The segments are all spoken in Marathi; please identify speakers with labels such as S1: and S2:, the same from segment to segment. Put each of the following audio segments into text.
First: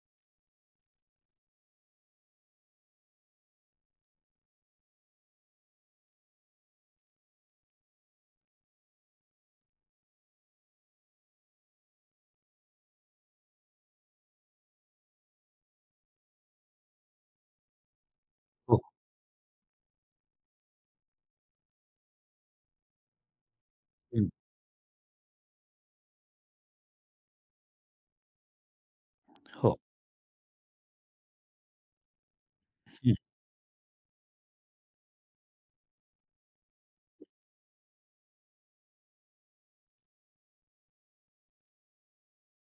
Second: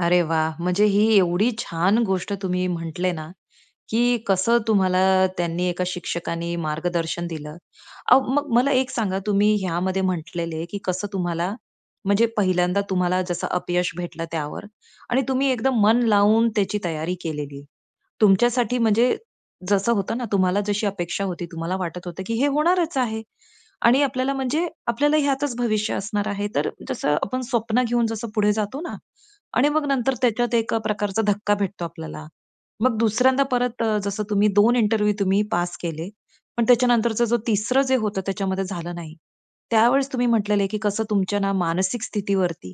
S1: अरे वाह! म्हणजे ही एवढी छान गोष्ट तुम्ही म्हटले ना, की कसं तुम्हाला त्यांनी एका शिक्षकानी मार्गदर्शन दिलं. अहो, मग मला एक सांगा, तुम्ही ह्यामध्ये म्हंटले की कसं तुम्हाला म्हणजे पहिल्यांदा तुम्हाला जसं अपयश भेटलं त्यावर आणि तुम्ही एकदम मन लावून त्याची तयारी केली. तुमच्यासाठी
S2: हो.
S1: म्हणजे जसं होतं ना, तुम्हाला जशी अपेक्षा होती तुम्हाला वाटत होतं की हे होणारच आहे आणि
S2: हं.
S1: आपल्याला म्हणजे आपल्याला ह्यातच भविष्य असणार आहे. तर जसं आपण स्वप्न घेऊन जसं पुढे जातो ना आणि
S2: हो.
S1: मग नंतर त्याच्यात एक प्रकारचा धक्का भेटतो आपल्याला. मग
S2: हं.
S1: दुसऱ्यांदा परत अ, जसं तुम्ही 2 इंटरव्ह्यू तुम्ही पास केले पण त्याच्यानंतरच जो 3रं जे होतं त्याच्यामध्ये झालं नाही. त्यावेळेस तुम्ही म्हंटलेले की कसं तुमच्या ना मानसिक स्थितीवरती,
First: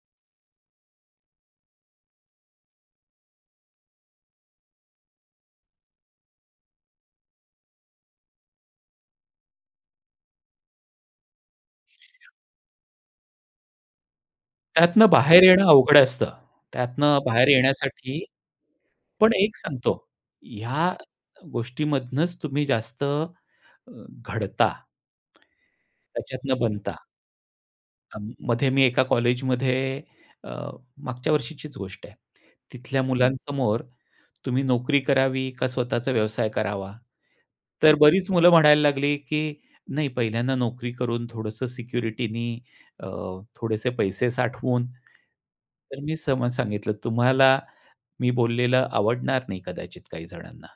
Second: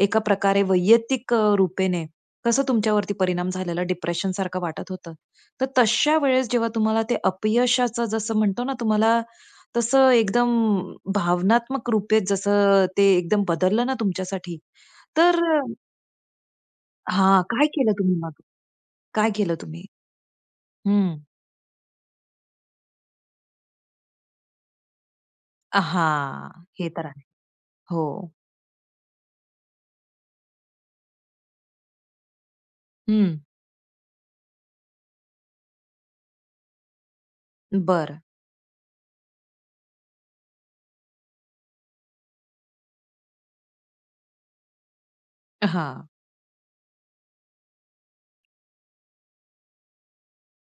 S1: एका प्रकारे वैयक्तिक अ, रूपेने कसं तुमच्यावरती परिणाम झालेला, डिप्रेशन सारखं वाटत होतं. तर तशा वेळेस जेव्हा तुम्हाला ते अपयशाचं जसं म्हणतो ना, तुम्हाला तसं एकदम भावनात्मक रूपे जसं ते एकदम बदललं ना तुमच्यासाठी
S2: त्यातनं
S1: तर
S2: बाहेर येणं अवघड असतं, त्यातनं
S1: हां,
S2: बाहेर
S1: काय केलं तुम्ही
S2: येण्यासाठी
S1: मग? काय
S2: पण
S1: केलं
S2: एक
S1: तुम्ही?
S2: सांगतो ह्या
S1: हं.
S2: गोष्टीमधनंच तुम्ही जास्त अ, घडता.
S1: अहा!
S2: त्याच्यातनं
S1: हे
S2: बनता.
S1: तर आहे, हो.
S2: अं, मध्ये मी एका कॉलेजमध्ये अ, मागच्या वर्षीचीच गोष्ट आहे. तिथल्या
S1: हं.
S2: मुलांसमोर तुम्ही नोकरी करावी का स्वतःचा व्यवसाय करावा? तर
S1: बरं.
S2: बरीच मुलं म्हणायला लागली, की नाही पहिल्यांदा नोकरी करून थोडंसं सिक्युरिटी नी अ, थोडेसे पैसे साठवून तर
S1: हां.
S2: मी सम सांगितलं तुम्हाला मी बोललेलं आवडणार नाही कदाचित काही जणांना.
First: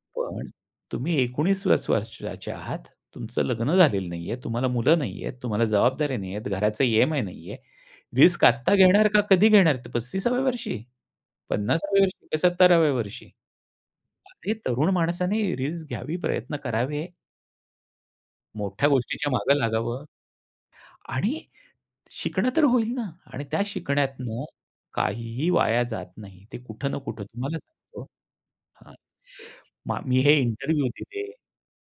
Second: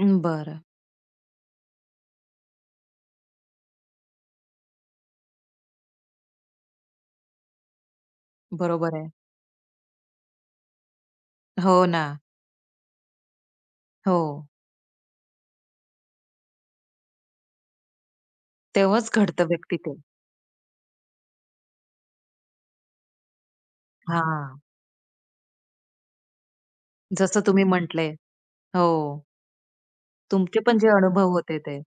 S1: अं,
S2: पण
S1: बरं.
S2: तुम्ही 19 प्लस वर्षाचे आहात, तुमचं लग्न झालेलं नाहीये, तुम्हाला मुलं नाहीयेत, तुम्हाला जबाबदाऱ्या नाहीयेत, घराचे E-M-I नाही आहे. रिस्क आता
S1: बरोबर
S2: घेणार
S1: आहे.
S2: का कधी घेणार? 35व्या वर्षी
S1: हो
S2: 50व्या
S1: ना.
S2: वर्षी का 70व्या वर्षी?
S1: हो.
S2: अरे! तरुण माणसाने रिस्क घ्यावी, प्रयत्न करावे. मोठ्या
S1: तेव्हाच
S2: गोष्टीच्या
S1: घडतं
S2: मागे
S1: व्यक्ती ते.
S2: लागावं. आणि शिकणं तर होईल ना आणि त्या शिकण्यात
S1: हां.
S2: काहीही वाया जात नाही. ते कुठं ना कुठं
S1: जसं
S2: तुम्हाला
S1: तुम्ही
S2: सांगतो
S1: म्हटलंय,
S2: हां
S1: हो.
S2: मा मी हे
S1: तुमचे पण
S2: इंटरव्ह्यू
S1: जे अनुभव
S2: दिले.
S1: होते ते.